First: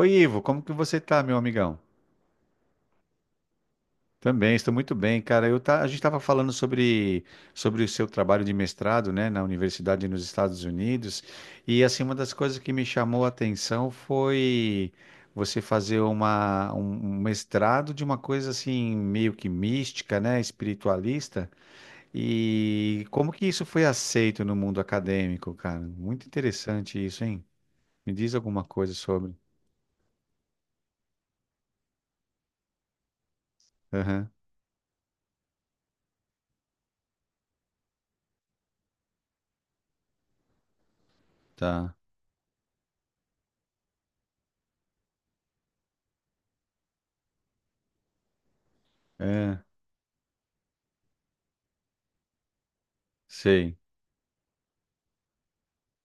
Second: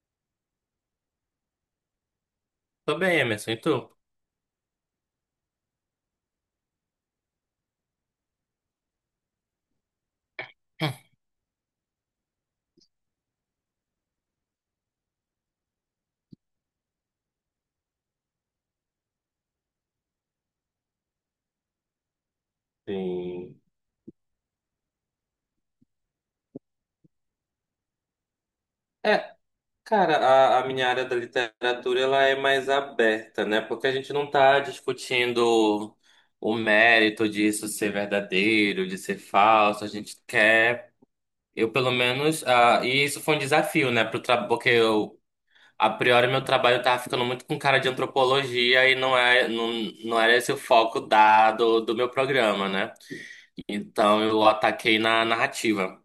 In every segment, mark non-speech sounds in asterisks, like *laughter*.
Oi, Ivo, como que você tá, meu amigão? Tô bem, Emerson, e tu? Também, estou muito bem, cara. A gente estava falando sobre o seu trabalho de mestrado, né, na universidade nos Estados Unidos, e assim, uma das coisas que me chamou a atenção foi você fazer um mestrado de uma coisa assim, meio que mística, né, espiritualista, e como que Sim. isso foi aceito no mundo acadêmico, cara? Muito interessante isso, hein? Me diz alguma coisa É, sobre. cara, a minha área da literatura ela é mais aberta, né? Porque a gente Aham, não tá discutindo o mérito disso ser verdadeiro, de ser falso. A gente quer, eu pelo tá. menos, e isso foi um desafio, né? Pro tra... Porque eu, a priori, meu trabalho tava ficando muito com cara de antropologia e não é, É, não, não era esse o foco do meu programa, né? sei. Então eu ataquei na narrativa.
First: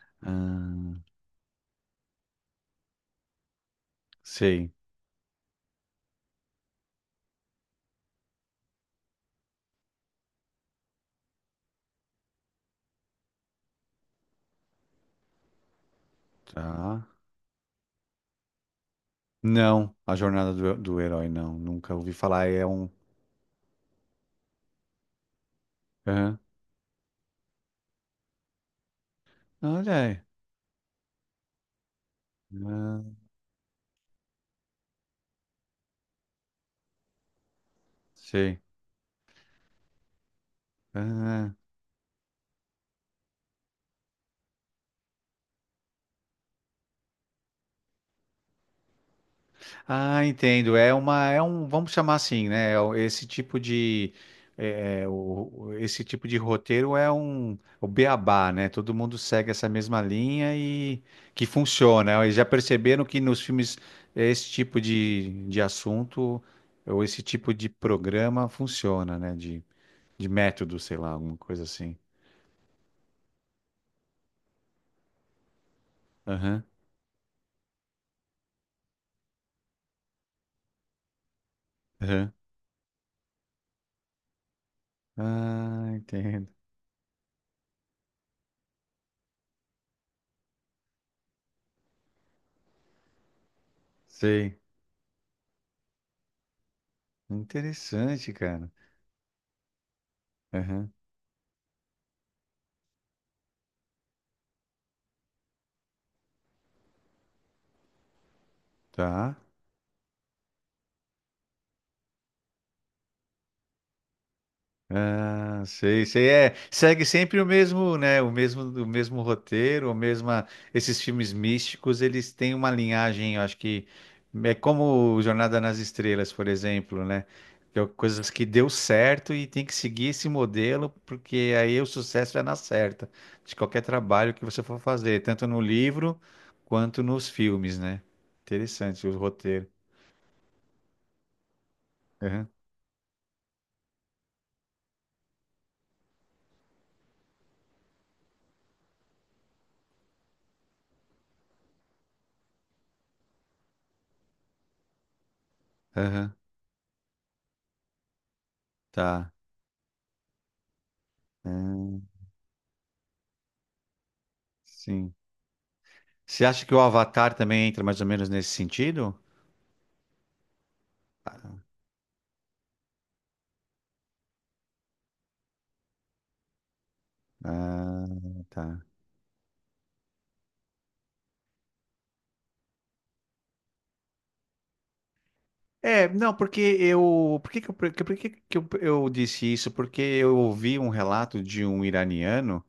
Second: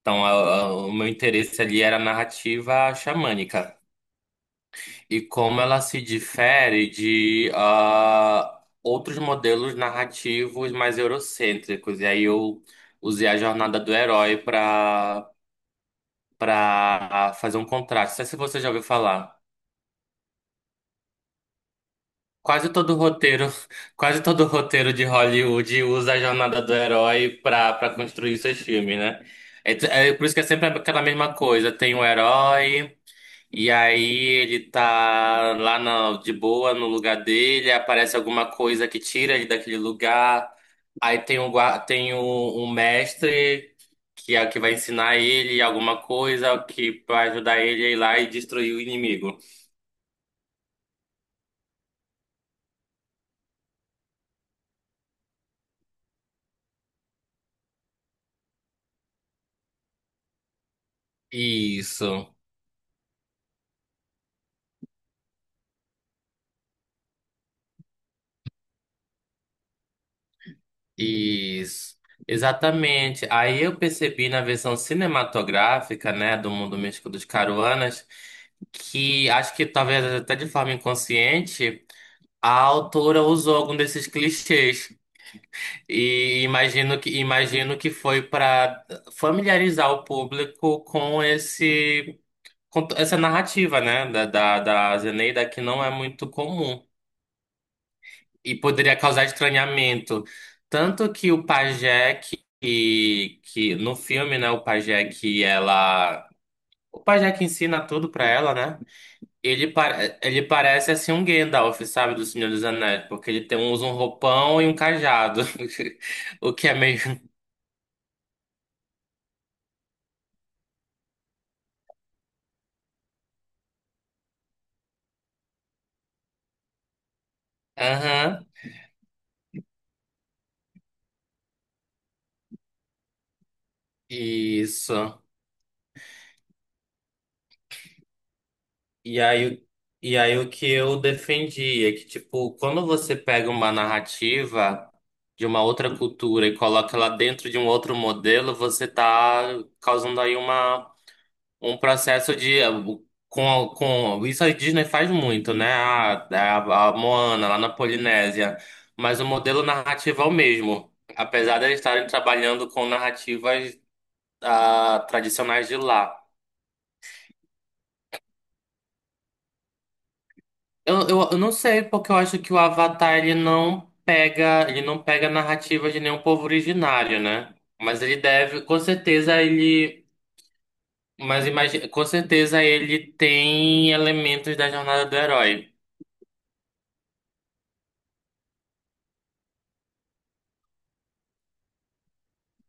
Então, a- o Ah, meu interesse ali era a narrativa xamânica sei, e como ela se difere de outros modelos narrativos mais eurocêntricos. E aí eu usei a jornada do herói para tá. para fazer um contraste. Não sei se você já ouviu falar. Não, a jornada do herói, não. Nunca ouvi falar. É Quase um. todo roteiro, *laughs* quase todo roteiro de Hollywood usa a Aham. jornada do herói para construir seus filmes, né? Olha É, é aí. por isso que é sempre aquela mesma coisa. Tem o herói. Ah, E aí ele tá lá na- de boa no lugar dele, aparece alguma sei. coisa que tira ele daquele lugar. Aí tem um, Aham. gua- tem um, um mestre que é o que vai ensinar ele alguma coisa que vai ajudar ele a ir lá e destruir o inimigo. Ah, entendo. É uma, é um, vamos chamar assim, né? Esse tipo de, esse tipo de roteiro é um, o beabá, né? Todo mundo segue essa mesma linha e que funciona. Isso, Eles já perceberam que nos filmes esse tipo de assunto ou esse tipo de programa funciona, né? De método, sei lá, alguma coisa assim. isso. Exatamente. Aí eu percebi na versão cinematográfica, né, do Aham, Mundo Místico dos Caruanas, que acho que talvez até de forma inconsciente. aham. A autora usou algum desses clichês Ah, e entendo. imagino que foi para familiarizar o público com esse com essa narrativa, né, da, Sei. da, da Zeneida que não é muito comum Interessante, e cara. poderia causar estranhamento, Aham. tanto que o pajé que no filme, né, o pajé que ensina tudo para ela, né? Tá. Ele parece assim um Gandalf, sabe, do Senhor dos Anéis, porque ele tem, usa um roupão e um cajado, Ah, sei, sei. *laughs* o É, que é segue meio. sempre o mesmo, né? O mesmo roteiro, o mesma. Esses filmes místicos, eles têm uma linhagem, eu acho que é como Jornada nas Estrelas, por exemplo, né? Que é coisas que Aham, deu certo e tem que seguir esse modelo, porque aí o sucesso é na certa de qualquer trabalho que você for fazer, isso. tanto no livro quanto nos filmes, né? Interessante o E aí, roteiro. o- e aí o que eu defendi é que, Aham, tipo, quando você pega uma narrativa de uma outra cultura e coloca ela dentro de um outro modelo, você tá causando aí uma um processo de com isso a Disney faz muito, né? A, aham, a, a Moana lá na Polinésia, mas o tá. modelo narrativo é o mesmo, apesar de eles estarem Ah, trabalhando com narrativas sim. tradicionais de lá. Você acha que o Avatar também entra mais ou menos nesse sentido? Eu não sei porque eu acho que o Avatar ele não pega narrativa de nenhum povo originário, né? Mas Ah, ele deve, com tá. certeza ele, mas imagina, com certeza ele tem elementos da jornada do herói. É, não, por que que eu disse isso? Porque eu ouvi um relato de um iraniano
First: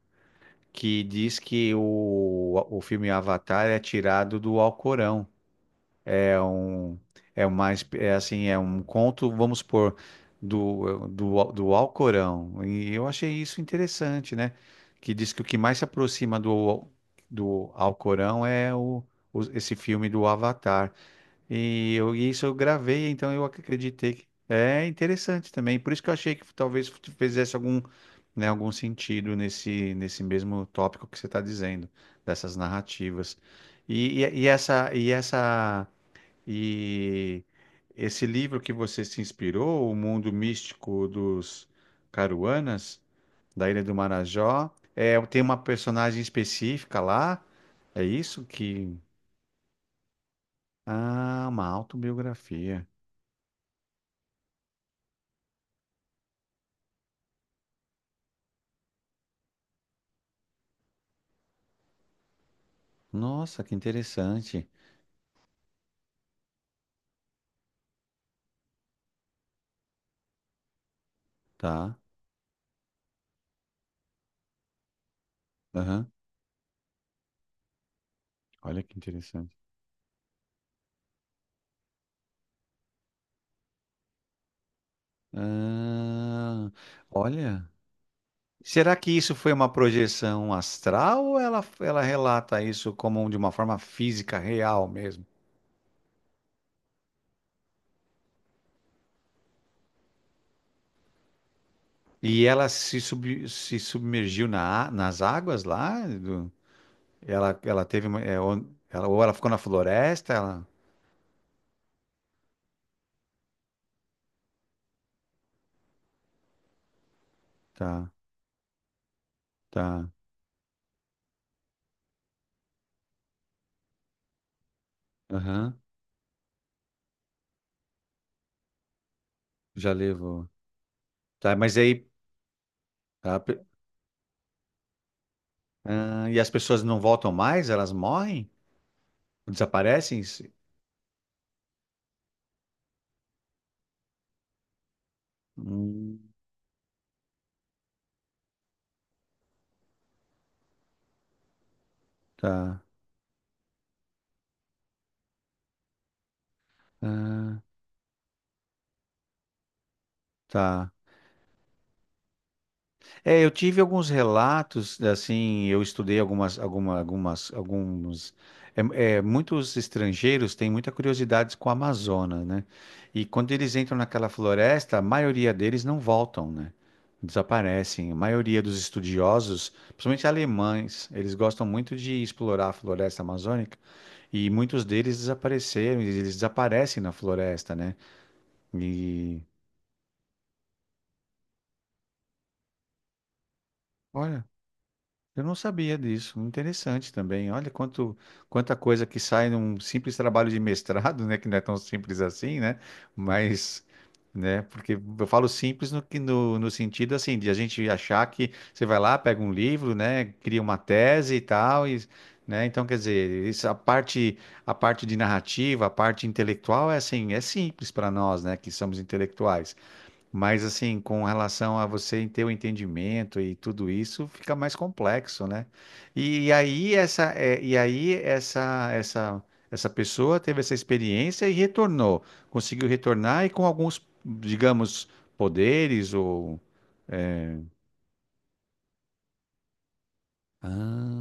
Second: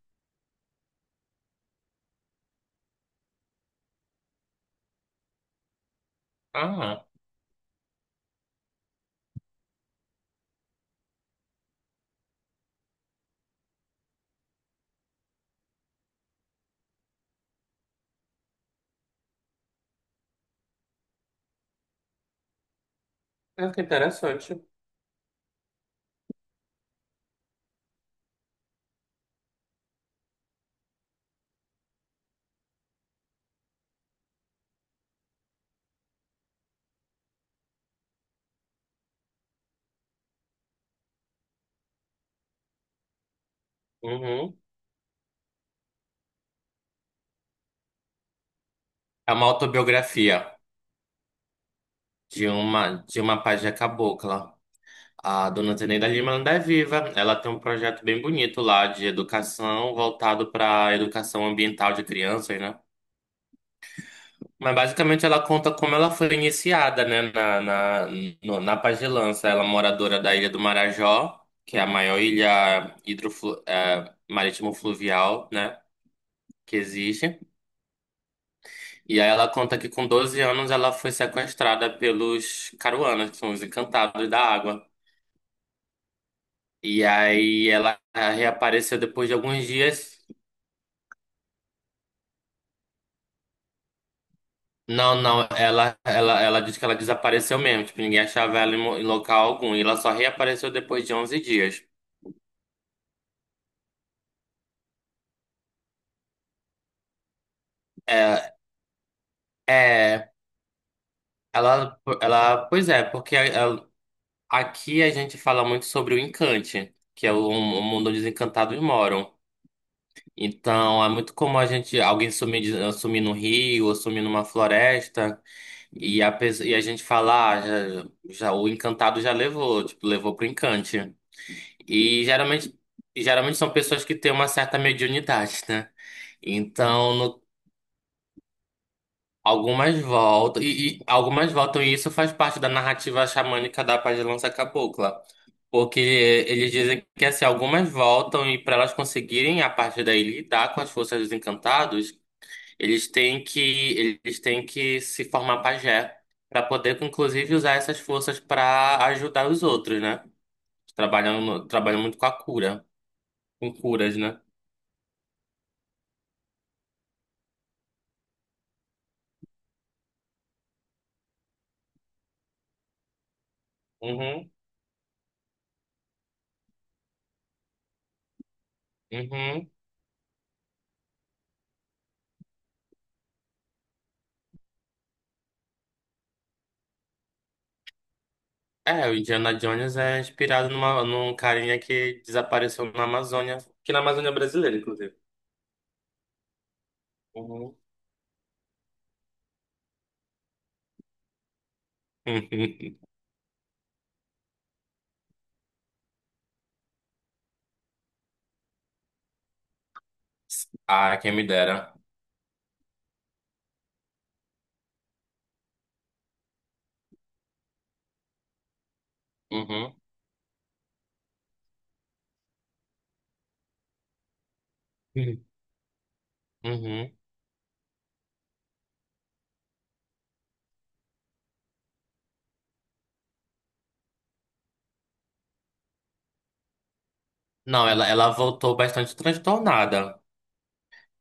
que diz que o filme Avatar é tirado do Alcorão. É um, Ah. É assim, é um conto, vamos supor, do Alcorão. E eu achei isso interessante, né? Que diz que o que mais se aproxima do Alcorão é esse filme do Avatar. E isso eu gravei, então Ah, que acreditei que interessante. é interessante também. Por isso que eu achei que talvez fizesse algum, né, algum sentido nesse mesmo tópico que você está dizendo, dessas narrativas. E essa, e essa e Esse livro que você se inspirou, O Mundo Místico dos Caruanas, da Ilha do Uhum. Marajó, é, tem uma personagem específica lá? É isso que. É uma autobiografia Ah, uma de autobiografia. uma de uma pajé cabocla. A dona Zeneida Lima ainda é viva. Ela tem um projeto bem bonito lá de educação voltado para educação ambiental de crianças, né? Nossa, que interessante. Mas basicamente ela conta como ela foi iniciada, né, na, na, no- na pajelança. Ela é moradora da Ilha do Marajó, que é a Tá. maior ilha hidroflu, marítimo-fluvial, né, Aham. que existe. Olha que E aí ela interessante. conta que com 12 anos ela foi sequestrada pelos Caruanas, que são os encantados da água. Ah, E olha. aí ela Será reapareceu que depois de isso foi alguns uma dias. projeção astral ou ela relata isso como de uma forma física real Não, mesmo? não, ela, ela, ela disse que ela desapareceu mesmo, tipo, ninguém achava ela em mo- em local algum. E ela só reapareceu depois de onze dias. E ela se submergiu nas águas lá? Ela, ela teve uma, é, É, on- ela, Ou ela ficou na é, floresta? Ela, pois é, porque ela- aqui a gente fala muito sobre o encante, que é o mundo tá, onde os encantados moram. tá. Então, é muito comum a gente, alguém sumir, de- sumir no rio, ou sumir numa floresta, Aham, e a gente falar, ah, já, já- o encantado já levou, já tipo, levou pro levou. encante. Tá, mas aí. E geralmente, e a geralmente pe- são pessoas que têm uma certa mediunidade, né? E as pessoas não Então, voltam no- mais? Elas morrem? algumas Desaparecem? Voltam, e algumas voltam, e isso faz parte da narrativa xamânica da Paz de Lança Cabocla. Porque Hum, eles dizem que assim, algumas voltam e para elas conseguirem, a partir daí, lidar com as forças dos encantados. tá. Eles têm que, eles têm que se formar pajé para poder, inclusive, Ah, usar essas forças para ajudar os outros, né? tá. Trabalham, no- trabalham muito com a cura, É, eu com tive alguns curas, né? relatos, assim, eu estudei algumas, alguma, algumas, alguns. Muitos estrangeiros têm muita curiosidade com a Amazônia, né? E quando eles entram naquela Uhum, floresta, a maioria deles não voltam, né? Desaparecem. A maioria dos estudiosos, uhum. principalmente alemães, eles gostam muito de explorar a floresta amazônica e muitos deles desapareceram, e eles desaparecem na floresta, né? É, o E Indiana Jones é inspirado numa, num carinha que desapareceu na Amazônia, que na Amazônia Olha, brasileira, inclusive. eu não sabia disso. Interessante também. Olha Uhum. Quanta coisa que sai num simples trabalho de mestrado, né? Que não é tão simples assim, né? *laughs* Mas, né? Porque eu falo simples no sentido assim de a gente achar que você vai lá, pega um livro, né? Cria uma Ah, quem tese e me tal, dera. e, né? Então, quer dizer, isso, a parte de narrativa, a parte intelectual é assim, é simples para nós, né? Que somos intelectuais. Uhum. Mas assim, com relação a você ter o entendimento e tudo isso, fica mais complexo, né? E, aí Uhum. essa, é, e aí Essa pessoa teve essa experiência e retornou, conseguiu retornar e com alguns, digamos, poderes Não, ela voltou bastante transtornada.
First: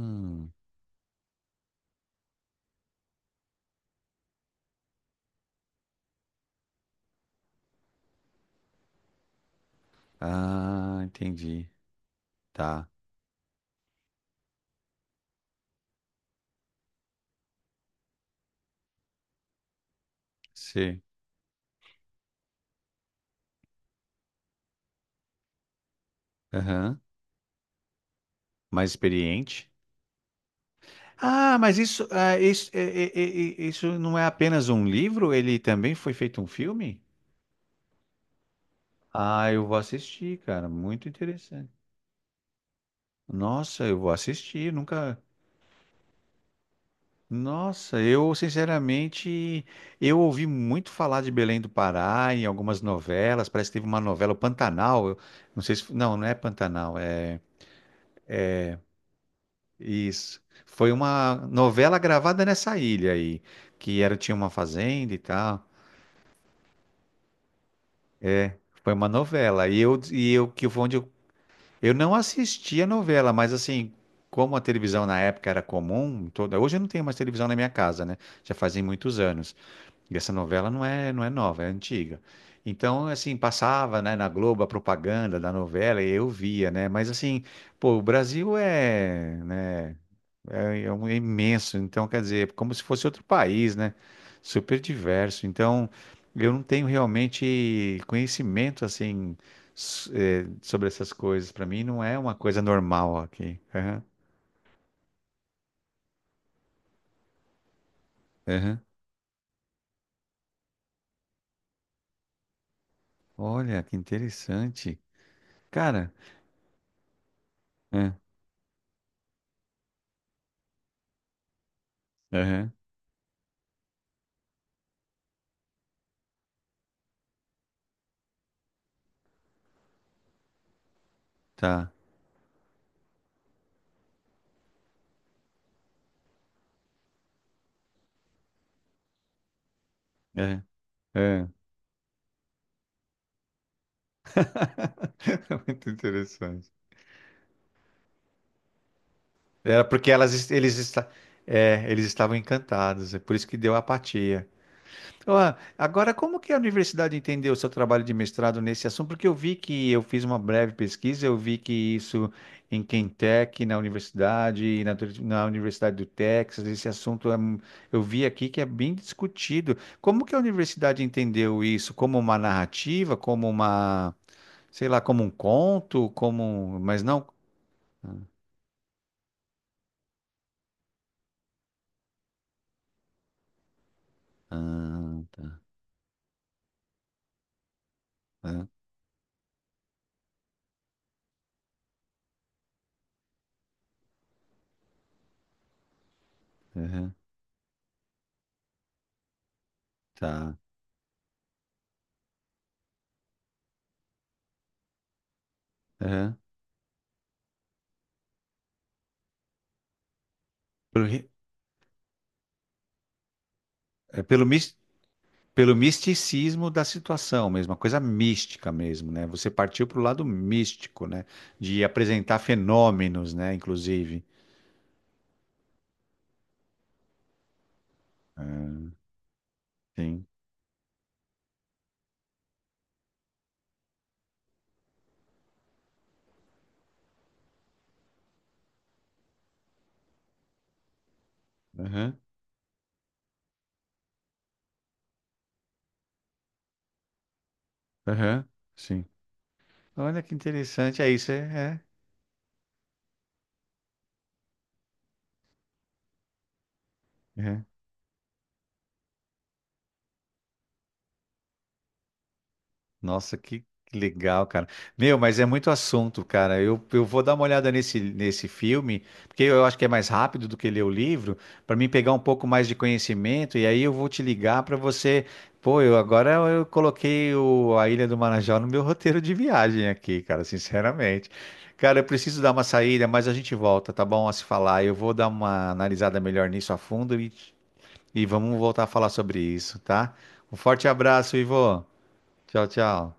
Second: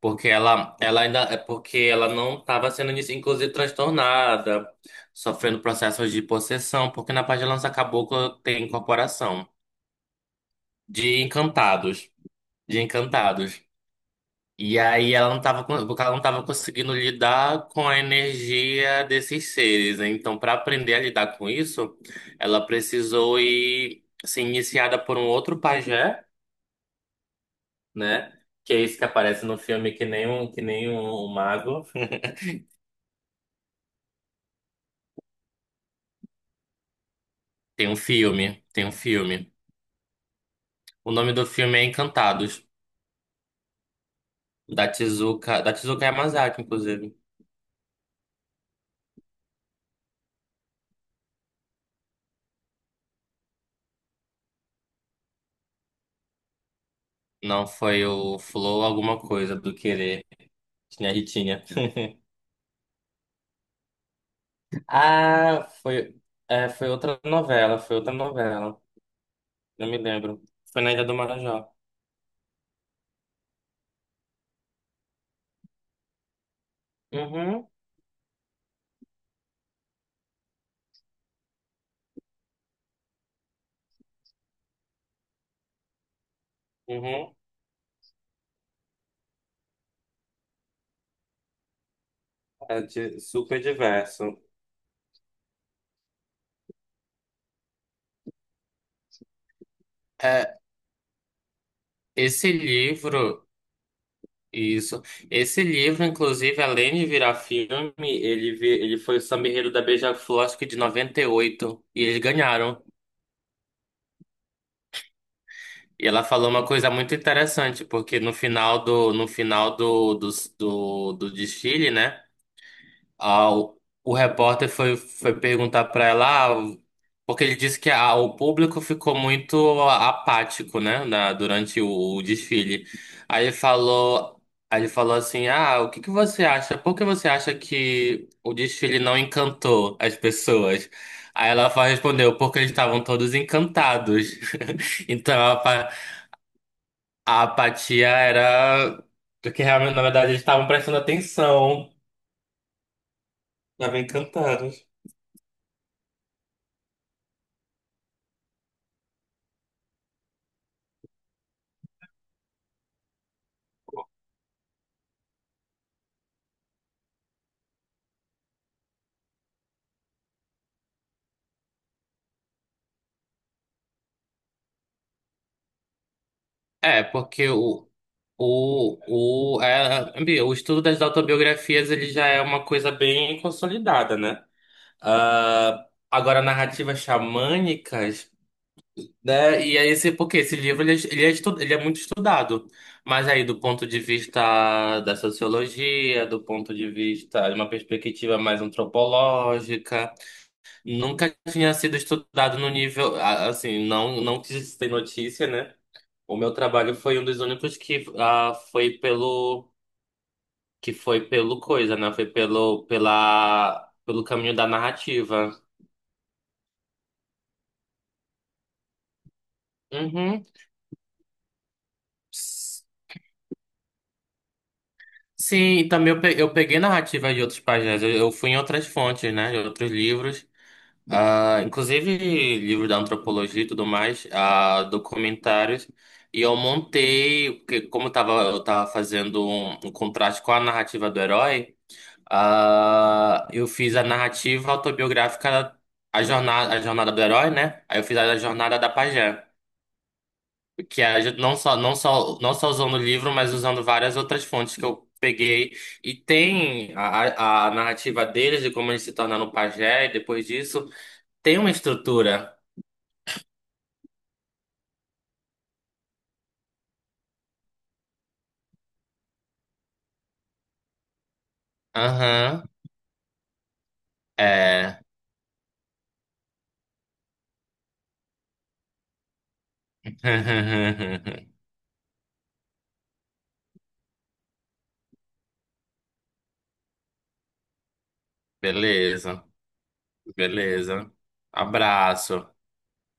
Porque ela ainda é porque ela não estava sendo, inici- inclusive, transtornada, sofrendo processos de possessão, porque na parte de Lança Caboclo tem incorporação de entendi, encantados, de tá, encantados. E aí ela não estava, porque ela não estava conseguindo lidar com a energia desses seres. Né? Então, para aprender a sim, lidar com isso, ela precisou ir ser iniciada por um outro pajé, aham. né? Que é Mais esse que aparece no experiente. filme que nem um Ah, mas mago. isso, isso, isso não é apenas um livro? Ele também foi feito um filme? Tem um filme, tem um Ah, filme. eu vou assistir, cara. Muito O nome do interessante. filme é Encantados, Nossa, eu vou assistir. da Nunca. Tezuka, da Tezuka Yamazaki, inclusive. Nossa, eu sinceramente, eu ouvi muito falar de Belém do Pará em algumas novelas. Parece que teve uma novela, o Pantanal. Não sei se. Não, não é Pantanal. É Não foi o Flow alguma coisa do Querer, isso. Foi tinha uma Ritinha. novela *laughs* gravada nessa ilha aí, que era tinha uma fazenda e tal. Ah, foi, é, foi outra novela. Foi uma novela. E Não me eu e lembro. eu que Foi foi na onde Ilha eu. do Marajó. Eu não assisti a novela, mas assim, como a televisão na época era comum, hoje eu não tenho mais televisão na minha Uhum, casa, né? Já fazem muitos anos. E essa novela não é nova, é antiga. Então, assim, passava, né, na Globo a propaganda da novela e eu via, né? Mas uhum. assim, pô, o Brasil é, né? É imenso, então quer dizer, é como É se fosse de- outro super país, né? diverso. Super diverso. Então, eu não tenho realmente conhecimento assim É, sobre essas coisas. Para mim, não é uma esse coisa normal livro. aqui. Aham, Isso. Esse livro, inclusive, além de virar filme, ele, vi- aham. ele foi o Samba-Enredo da Beija-Flor, acho que de 98, e oito, e eles ganharam. Olha, que interessante, E cara. ela falou uma coisa muito interessante, é, porque no final do, no final do, do, do, do desfile, né? Aham, Ah, o repórter foi, foi perguntar para ela, ah, porque ele disse que ah, o público ficou muito apático, né, na- durante o, tá. o desfile. Aí ele falou, aí ele falou assim, ah, o que que você acha? Por que você acha que o desfile não encantou as É, pessoas? é. Aí ela fa- respondeu, porque eles estavam todos encantados. *laughs* Então a, *laughs* Muito apa- interessante. a apatia era porque Era realmente, na porque verdade, elas, eles es- estavam eles, prestando esta- é, atenção, eles estavam encantados. É por isso que deu estavam apatia. encantados. Ó, agora, como que a universidade entendeu o seu trabalho de mestrado nesse assunto? Porque eu vi que eu fiz uma breve pesquisa, eu vi que isso em Quentec, na universidade, na Universidade do Texas, esse assunto eu vi aqui que é bem discutido. Como que a universidade entendeu isso? Como uma narrativa, como uma, sei lá, como um conto, mas É, não. porque o estudo das autobiografias ele já é uma coisa bem consolidada, né? Ah, tá. Ah, agora, narrativas xamânicas, Ah, né? E aí, esse, porque esse livro ele é muito estudado, mas aí, do ponto de vista da sociologia, do ponto tá. de Aham, vista de uma perspectiva mais antropológica, tá. nunca tinha sido estudado no nível, ah, assim, não, não que se tem notícia, né? Aham. O meu trabalho foi um dos únicos que Pelo, ri- foi pelo coisa, né? Foi pelo pela é pelo pelo, caminho da mis- narrativa. Pelo misticismo da situação mesmo, uma coisa mística mesmo, né? Você partiu para o lado Uhum. místico, né? De apresentar S- fenômenos, né? Inclusive. Sim, e também eu pe- eu peguei narrativa de outros pajés. Eu fui em outras fontes, né? De outros Sim. livros. Ah inclusive livros da antropologia e tudo mais, ah documentários. E eu montei, porque como eu tava fazendo um contraste com a narrativa do herói. Aham, Ah, eu fiz a narrativa autobiográfica, a jornada do herói, né? Aí eu fiz a aham, jornada da sim. pajé, Olha que interessante. que É é isso, ju- não só, é. não só, não só usando o livro, mas usando várias outras fontes que eu peguei. E tem É, é. a narrativa deles de como eles se tornaram pajé, e depois disso tem uma estrutura. Nossa, que legal, cara. Meu, mas é muito assunto, cara. Eu vou dar uma olhada nesse filme, porque eu acho que é mais rápido do que ler o livro, para mim pegar um pouco mais Aham, de conhecimento, e aí eu vou te ligar para é. você. Pô, eu agora eu coloquei a Ilha do Marajó no meu *laughs* roteiro de viagem aqui, cara, sinceramente. *laughs* Cara, eu preciso dar uma saída, mas a gente volta, tá bom? A se falar. Eu vou dar uma analisada melhor nisso a fundo e vamos voltar a falar sobre Beleza, isso, tá? Um forte beleza. abraço, Ivo. Abraço. Tchau, tchau.